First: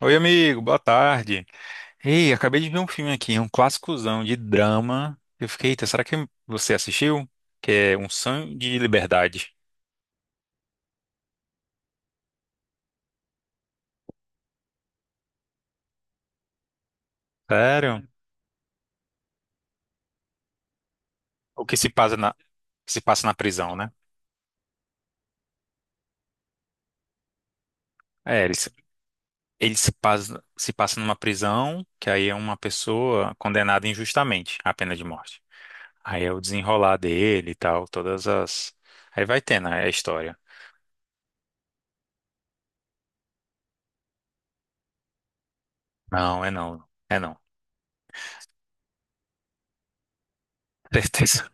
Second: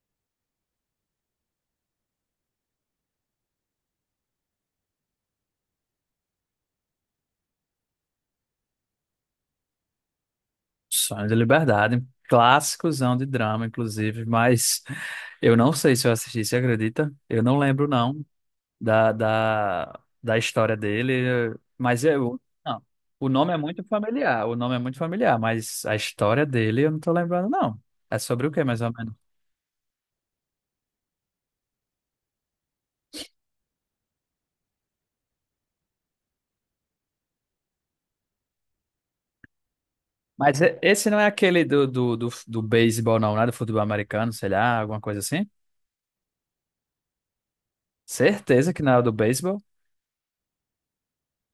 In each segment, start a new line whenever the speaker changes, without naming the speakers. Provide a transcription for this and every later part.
Oi, amigo, boa tarde. Ei, acabei de ver um filme aqui, um clássicozão de drama. Eu fiquei, eita, será que você assistiu? Que é Um Sonho de Liberdade.
Sonho de Liberdade, clássicozão de drama, inclusive, mas eu não sei se eu assisti, você acredita? Eu não lembro,
Sério?
não, da história dele,
O que se
mas
passa na,
eu, não,
se passa
o
na
nome é
prisão,
muito
né?
familiar, o nome é muito familiar, mas a história dele eu não tô lembrando, não. É
É,
sobre o
ele,
quê, mais ou menos?
ele se passa, se passa numa prisão, que aí é uma pessoa condenada injustamente à pena de morte. Aí é o desenrolar dele e tal, todas as. Aí vai tendo a história.
Mas esse não é aquele do beisebol, não, né? Do futebol americano, sei lá, alguma coisa assim?
Não, é não. É não.
Certeza que não é o do beisebol.
Certeza.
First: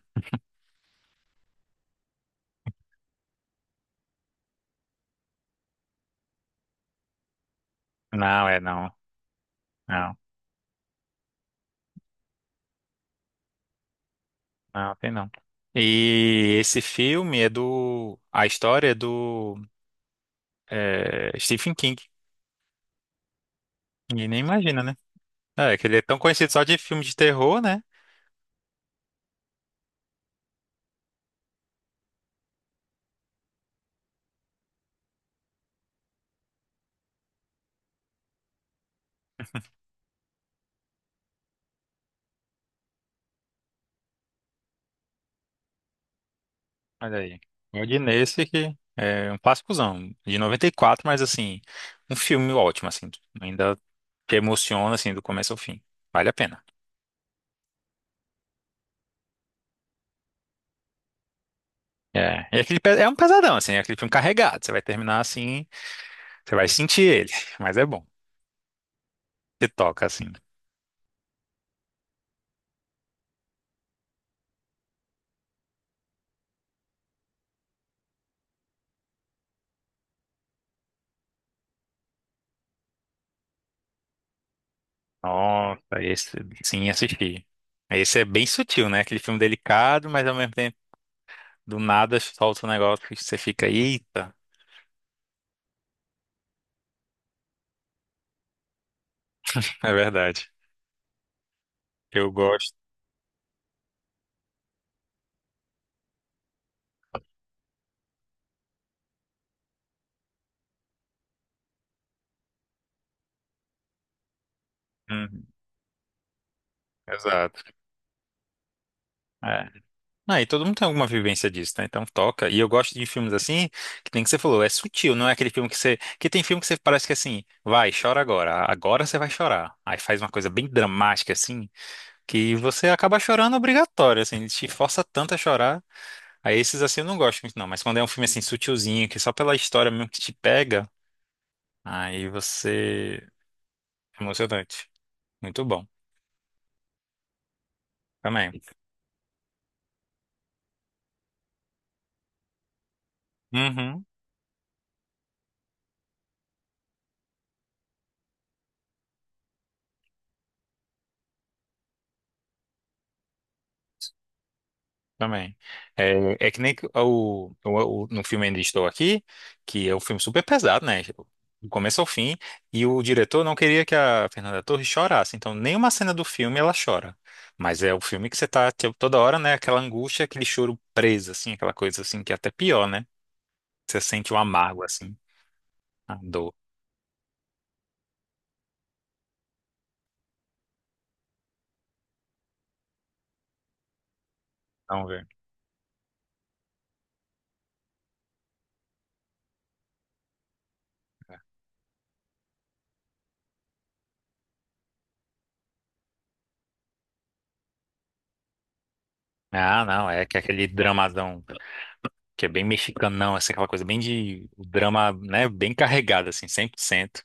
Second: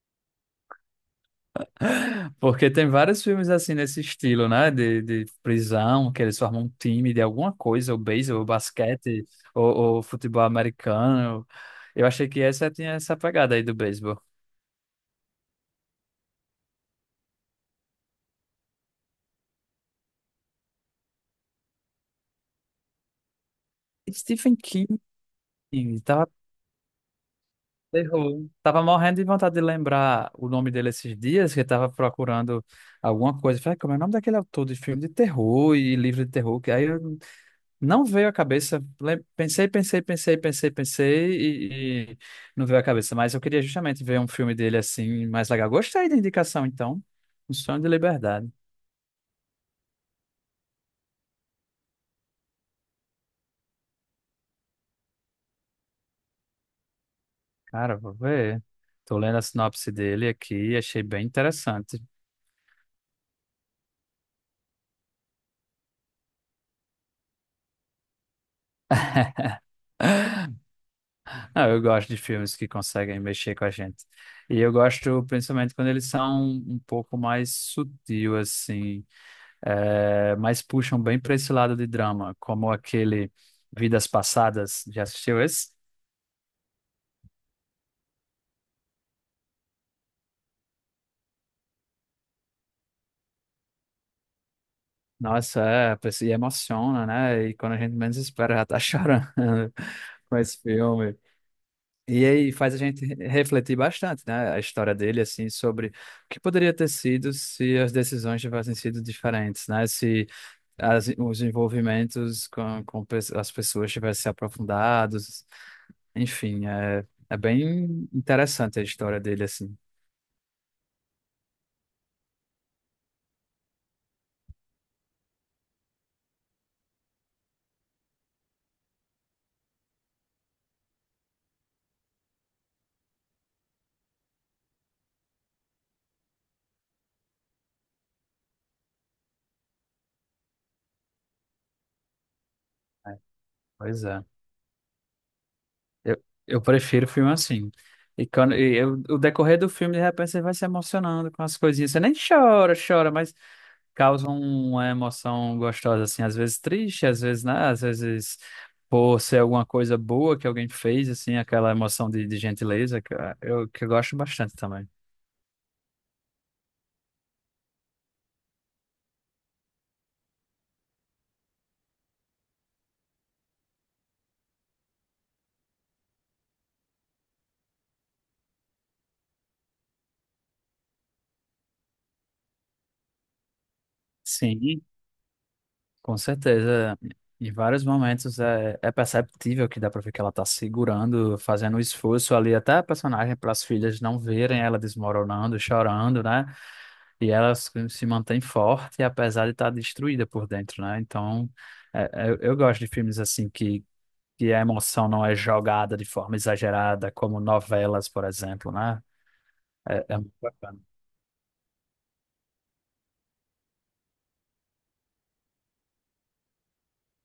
Porque tem vários filmes assim nesse estilo, né? De prisão, que eles formam um time de alguma coisa, ou beisebol, ou
Não, é não.
basquete, ou
Não.
futebol americano. Eu achei que essa tinha essa pegada aí do beisebol.
Ah, tem não. E esse filme é do. A história é do é, Stephen King. Ninguém nem
Stephen
imagina, né?
King
É, que ele é tão
tava,
conhecido só de filme de terror, né?
terror. Tava morrendo de vontade de lembrar o nome dele esses dias, que eu tava procurando alguma coisa. Falei, como é o nome daquele autor de filme de terror e livro de terror? Que aí eu não veio à cabeça. Pensei, pensei, pensei, pensei, pensei e não veio à cabeça. Mas eu queria justamente ver um filme dele assim, mais legal. Gostei da indicação, então.
Olha aí.
Um Sonho
Eu
de
de nesse
Liberdade.
que é um clássicozão, de 94, mas assim, um filme ótimo, assim. Ainda te emociona, assim, do começo ao fim. Vale a pena.
Cara, vou ver. Tô lendo a sinopse dele aqui e achei bem interessante.
É, e aquele, é um pesadão, assim, é aquele filme carregado. Você vai terminar assim, você vai sentir ele, mas é bom. Você toca, assim.
Ah, eu gosto de filmes que conseguem mexer com a gente. E eu gosto principalmente quando eles são um pouco mais sutil, assim, mas puxam bem para esse lado de drama, como aquele Vidas Passadas. Já assistiu esse?
Nossa, esse sim, assisti. Esse é bem sutil, né? Aquele filme delicado, mas ao mesmo tempo, do nada solta um negócio que você fica, eita,
Nossa, é, e emociona, né? E quando a gente menos espera, já tá chorando
é
com
verdade.
esse filme. E
Eu
aí faz
gosto.
a gente refletir bastante, né? A história dele, assim, sobre o que poderia ter sido se as decisões tivessem sido diferentes, né? Se as, os envolvimentos com as pessoas tivessem se
Uhum,
aprofundados. Enfim, é, é
exato.
bem interessante a história dele,
É.
assim.
Ah, e todo mundo tem alguma vivência disso, né? Então toca. E eu gosto de filmes assim, que tem que você falou, é sutil, não é aquele filme que você. Que tem filme que você parece que assim, vai, chora agora. Agora você vai chorar. Aí faz uma coisa bem dramática, assim, que você acaba chorando obrigatório, assim, ele te força tanto a chorar. Aí esses assim eu não gosto muito, não. Mas quando é um filme assim sutilzinho, que é só pela história mesmo que te pega, aí você.
Pois
É
é.
Emocionante. Muito bom.
Eu prefiro filme assim. E quando
Também.
o decorrer do filme, de repente, você vai se emocionando com as coisinhas. Você nem chora, chora, mas
Uhum.
causa uma emoção gostosa, assim, às vezes triste, às vezes, né? Às vezes por ser alguma coisa boa que alguém fez, assim, aquela emoção de gentileza, que eu gosto bastante também.
Também. É, é que nem no filme Ainda Estou Aqui, que é um filme super pesado, né? Tipo, do começo ao fim. E o diretor não queria que a Fernanda Torres chorasse. Então, nenhuma cena do filme ela chora. Mas é o filme que você tá tipo, toda hora, né? Aquela angústia, aquele choro preso, assim, aquela coisa assim, que é até pior, né? Você sente o
Sim.
amargo, assim, a
Com
dor.
certeza, em vários momentos é, é perceptível que dá pra ver que ela tá segurando, fazendo um esforço ali, até a personagem para as filhas não verem ela
Não, velho.
desmoronando, chorando, né? E ela se mantém forte, apesar de estar destruída por dentro, né? Então, é- eu gosto de filmes assim que a emoção não é jogada de forma exagerada, como novelas, por exemplo, né?
Ah,
É,
não,
é
é
muito
que é aquele
bacana.
dramadão que é bem mexicanão, assim, aquela coisa bem de o drama, né, bem carregado, assim, 100%.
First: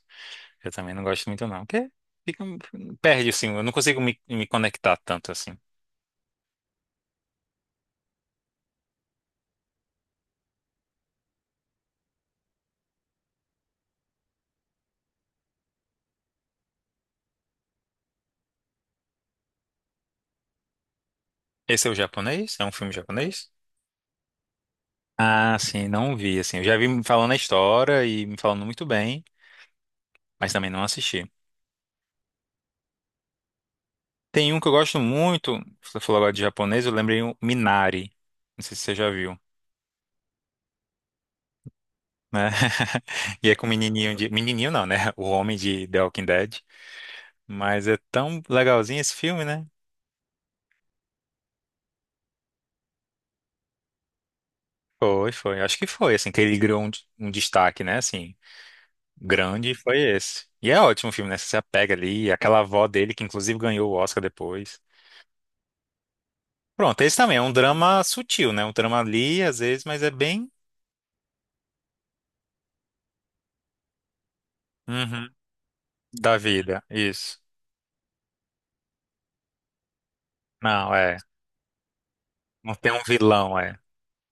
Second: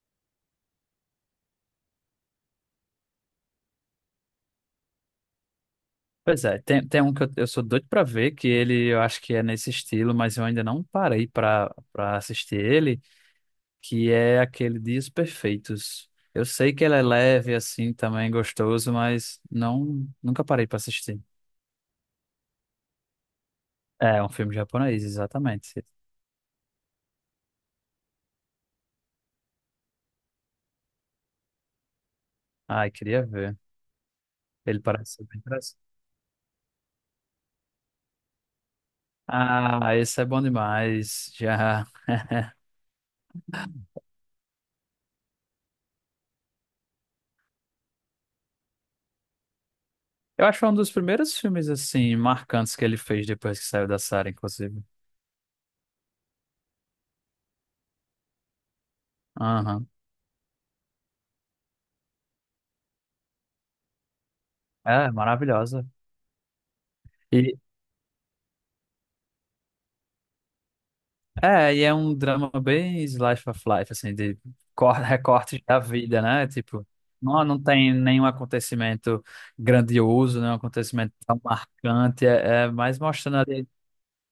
Eu também não gosto muito, não, porque fica, perde, assim, eu não consigo me conectar tanto, assim.
Pois é, tem, tem um que eu sou doido pra ver, que ele eu acho que é nesse estilo, mas eu ainda não parei pra assistir ele, que é aquele Dias Perfeitos. Eu sei que ele é leve, assim, também gostoso, mas não, nunca parei pra assistir.
Esse é o japonês? É um filme japonês?
É é um filme japonês,
Ah,
exatamente.
sim, não vi, assim, eu já vi me falando a história e me falando muito bem, mas também não assisti.
Ai, queria ver.
Tem um que eu
Ele
gosto
parece ser bem
muito,
interessante.
você falou agora de japonês, eu lembrei o Minari, não sei se você já viu.
Ah, esse é bom demais. Já.
Né? E é com o menininho de... Menininho não, né? O homem de The Walking Dead. Mas é tão legalzinho esse filme, né?
Eu acho que foi um dos primeiros filmes, assim, marcantes que ele fez depois que saiu da série, inclusive.
Foi, foi. Acho que foi, assim, que ele criou um, um destaque, né? Assim, grande
Aham.
foi esse. E é ótimo o filme, né? Você se apega ali. Aquela avó dele, que inclusive ganhou o Oscar depois.
É, maravilhosa.
Pronto, esse também é um
e
drama sutil, né? Um drama ali, às vezes, mas é bem...
É, e é um drama bem slice of life, assim, de
Uhum,
recortes da vida,
da
né?
vida,
Tipo,
isso.
não, não tem nenhum acontecimento grandioso, nenhum
Não,
acontecimento
é.
tão marcante. É, é
Não tem
mais
um
mostrando
vilão,
ali,
é.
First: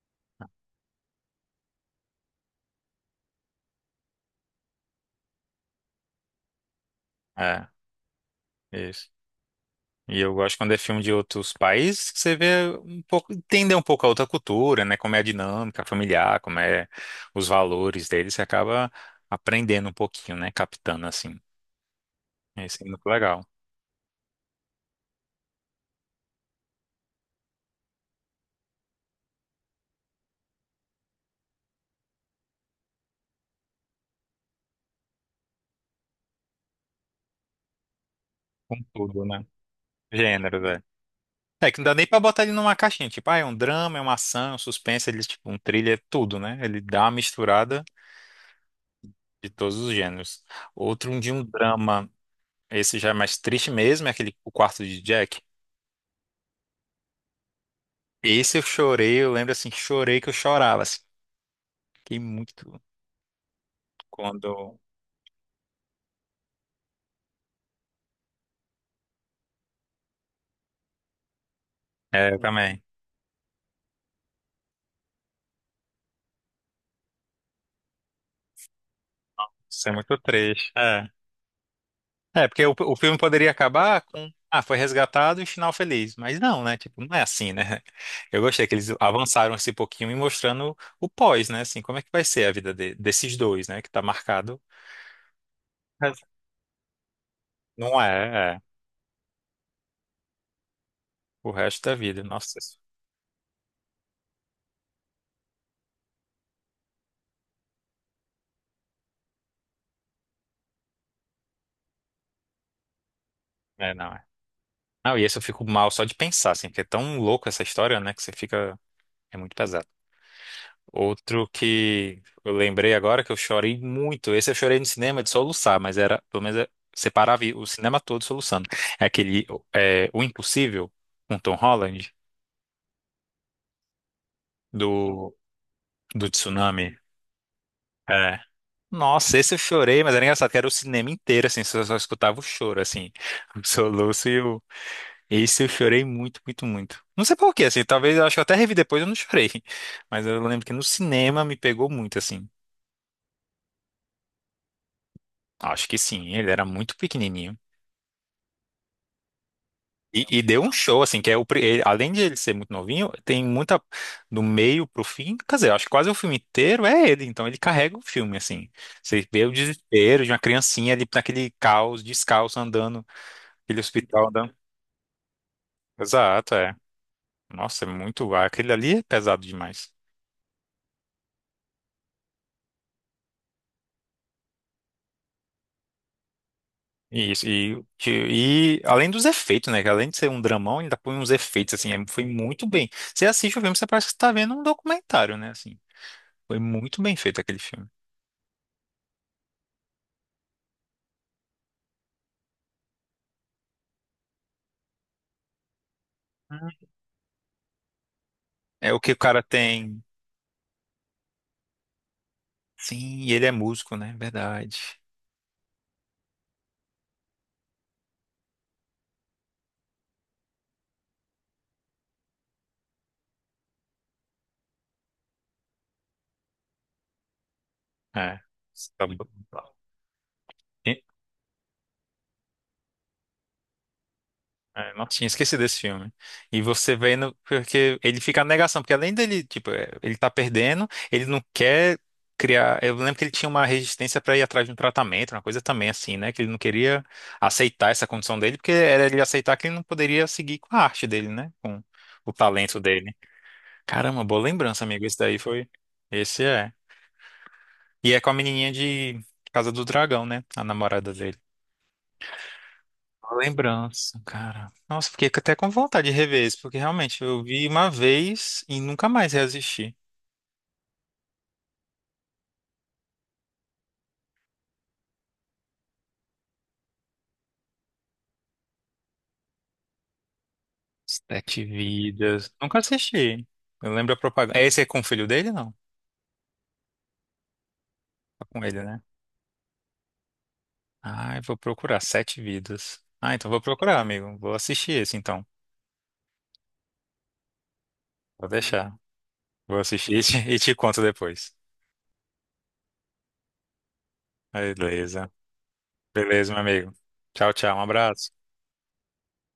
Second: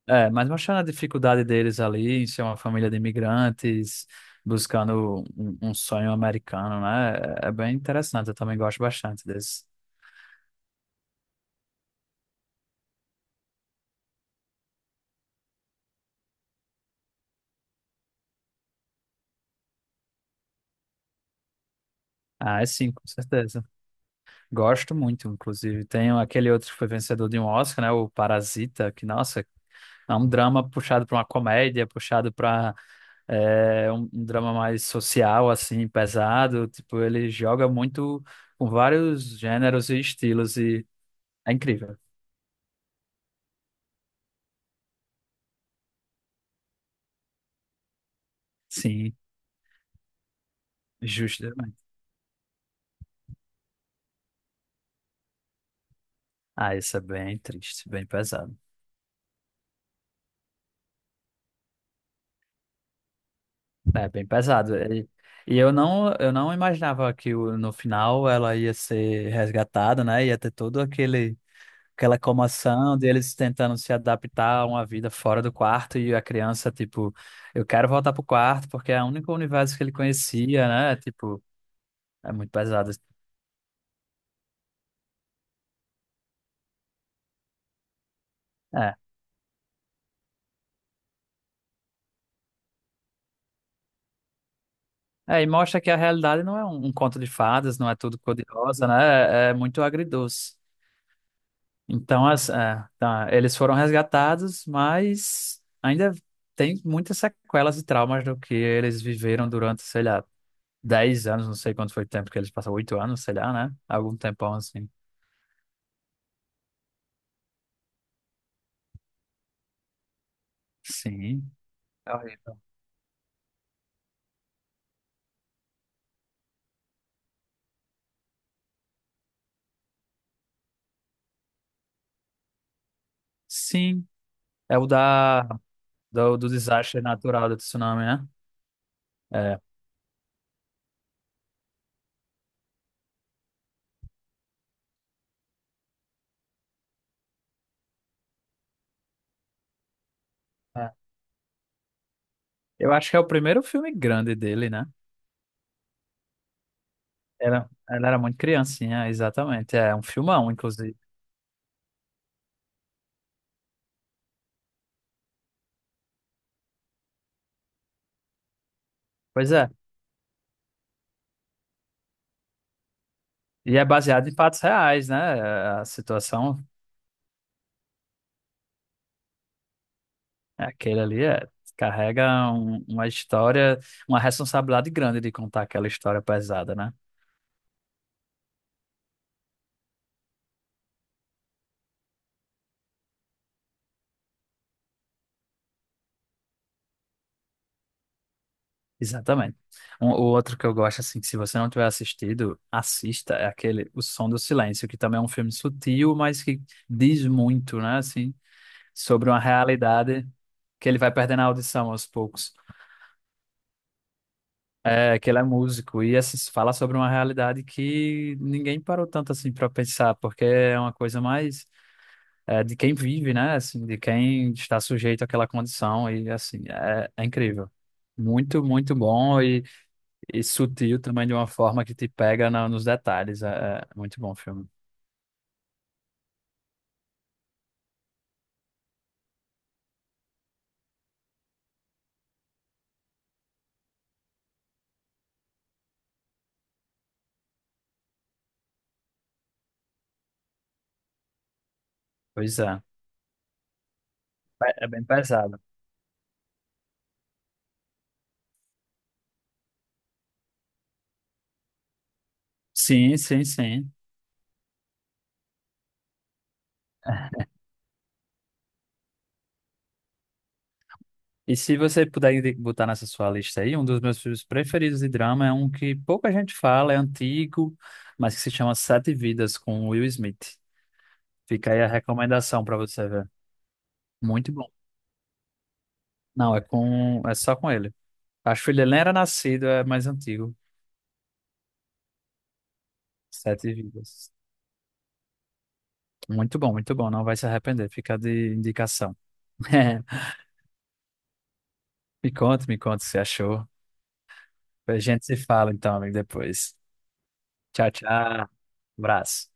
é, mais mostrando a dificuldade deles ali em ser uma família de imigrantes, buscando um, um sonho americano, né? É, é
É,
bem interessante, eu também gosto
isso.
bastante desse.
E eu gosto quando é filme de outros países, que você vê um pouco, entender um pouco a outra cultura, né? Como é a dinâmica familiar, como é os valores deles, você acaba aprendendo um pouquinho, né? Captando assim.
Ah, é
Isso é
sim,
muito
com
legal.
certeza. Gosto muito, inclusive. Tem aquele outro que foi vencedor de um Oscar, né? O Parasita, que, nossa. É um drama puxado para uma comédia, puxado para um, um drama mais social, assim, pesado. Tipo, ele joga muito com
Com tudo,
vários
né?
gêneros e estilos
Gênero, velho.
e é
É que não dá
incrível.
nem pra botar ele numa caixinha, tipo, ah, é um drama, é uma ação, é um suspense, ele, tipo, um thriller, é tudo, né? Ele dá uma misturada
Sim,
de todos os gêneros. Outro de um
justamente.
drama, esse já é mais triste mesmo, é aquele O Quarto de Jack.
Ah, isso é bem triste, bem pesado.
Esse eu chorei, eu lembro assim, chorei que eu chorava, assim, fiquei muito
É bem pesado.
quando.
E eu não imaginava que no final ela ia ser resgatada, né? Ia ter todo aquele aquela
É, eu também.
comoção deles tentando se adaptar a uma vida fora do quarto e a criança, tipo, eu quero voltar pro quarto porque é o único universo que
Isso
ele
é muito
conhecia,
triste.
né?
É.
Tipo, é
É,
muito
porque o,
pesado.
o filme poderia acabar com. Ah, foi resgatado e final feliz. Mas não, né? Tipo, não é assim, né? Eu gostei que eles
É.
avançaram esse pouquinho e mostrando o pós, né? Assim, como é que vai ser a vida desses dois, né? Que tá marcado.
É, e mostra que a
Mas
realidade não é um, um conto de fadas, não é
não
tudo
é, é.
cor-de-rosa, né? É, é muito agridoce.
O resto da vida.
Então, as,
Nossa. Isso-
é, tá, eles foram resgatados, mas ainda tem muitas sequelas e traumas do que eles viveram durante, sei lá, 10 anos, não sei quanto foi o tempo que eles passaram, 8 anos, sei lá, né?
é, não
Algum
é.
tempão assim.
Não, e esse eu fico mal só de pensar, assim, porque é tão louco essa história, né? Que você fica. É muito pesado.
Sim.
Outro
É
que eu
horrível.
lembrei agora que eu chorei muito. Esse eu chorei no cinema de soluçar, mas era, pelo menos, eu separava o cinema todo soluçando. É aquele é, O Impossível, com Tom Holland,
Sim. É o
do,
da,
do
do
Tsunami.
desastre natural do tsunami, né?
É. Nossa, esse eu
É.
chorei, mas era engraçado que era o cinema inteiro, assim, só escutava o choro, assim, o soluço e o. Esse eu chorei muito, muito, muito. Não sei por quê, assim, talvez eu acho que eu até revi depois eu não chorei. Mas eu lembro que no
É.
cinema me pegou muito, assim.
Eu acho que é o primeiro filme grande dele, né?
Acho que sim, ele era muito pequenininho.
Ela era muito criancinha, exatamente. É um
E
filmão,
deu um
inclusive.
show, assim, que é além de ele ser muito novinho, tem muita, do meio pro fim, quer dizer, eu acho que quase o filme inteiro é ele, então ele carrega o filme, assim. Você vê o
Pois é.
desespero de uma criancinha ali naquele caos, descalço, andando,
E
aquele
é
hospital
baseado em
andando.
fatos reais, né? A
Exato,
situação,
é. Nossa, é muito, aquele ali é pesado demais.
é aquele ali, é, carrega uma história, uma responsabilidade grande de contar aquela história pesada, né?
E isso, e além dos efeitos, né, que além de ser um dramão, ainda põe uns efeitos, assim, foi muito bem. Você assiste o filme, você parece que está vendo um documentário, né, assim. Foi muito bem feito aquele filme.
Exatamente. Um, o outro que eu gosto, assim, que se você não tiver assistido, assista, é aquele O Som do Silêncio, que também é um filme sutil, mas que diz muito, né, assim,
É o que o
sobre uma
cara tem.
realidade que ele vai perdendo a audição aos poucos.
Sim, e ele é músico, né? Verdade.
É, que ele é músico e assim, fala sobre uma realidade que ninguém parou tanto assim para pensar, porque é uma coisa mais é, de quem vive, né, assim, de quem está sujeito àquela condição e assim, é, é incrível.
É.
Muito, muito
Tá bom.
bom. E sutil
E-
também de uma forma que te pega nos detalhes. É, é é muito bom o filme.
é, nossa, tinha esquecido desse filme. E você vendo, porque ele fica na negação, porque além dele, tipo, é, ele tá perdendo, ele não quer criar. Eu lembro que ele tinha uma resistência pra ir atrás de um tratamento, uma coisa também assim, né? Que ele não queria aceitar essa condição dele, porque era ele aceitar que ele não poderia seguir com a arte dele, né? Com o
Pois
talento
é.
dele. Caramba, boa lembrança,
É é bem
amigo. Esse daí
pesado.
foi. Esse é. E é com a menininha de Casa do Dragão, né? A namorada dele.
Sim,
Uma
sim, sim.
lembrança, cara. Nossa, fiquei até com vontade de rever isso, porque realmente eu vi uma vez e nunca mais reassisti.
E se você puder botar nessa sua lista aí, um dos meus filmes preferidos de drama é um que pouca gente fala, é antigo, mas que se chama Sete Vidas, com Will Smith.
Sete
Fica aí a
Vidas.
recomendação pra
Nunca
você ver.
assisti. Eu lembro a
Muito
propaganda.
bom.
Esse é com o filho dele, não?
Não, é com, é só com ele.
É com
Acho que
ele,
ele nem
né?
era nascido, é mais antigo.
Ai, vou procurar. Sete Vidas. Ah, então vou
Sete
procurar,
Vidas.
amigo. Vou assistir esse, então.
Muito bom, muito bom. Não vai se arrepender. Fica
Vou
de
deixar.
indicação.
Vou assistir e te conto depois.
Me conta o que você achou. A gente
Beleza.
se fala então, amigo,
Beleza, meu
depois.
amigo. Tchau, tchau. Um
Tchau,
abraço.
tchau. Abraço.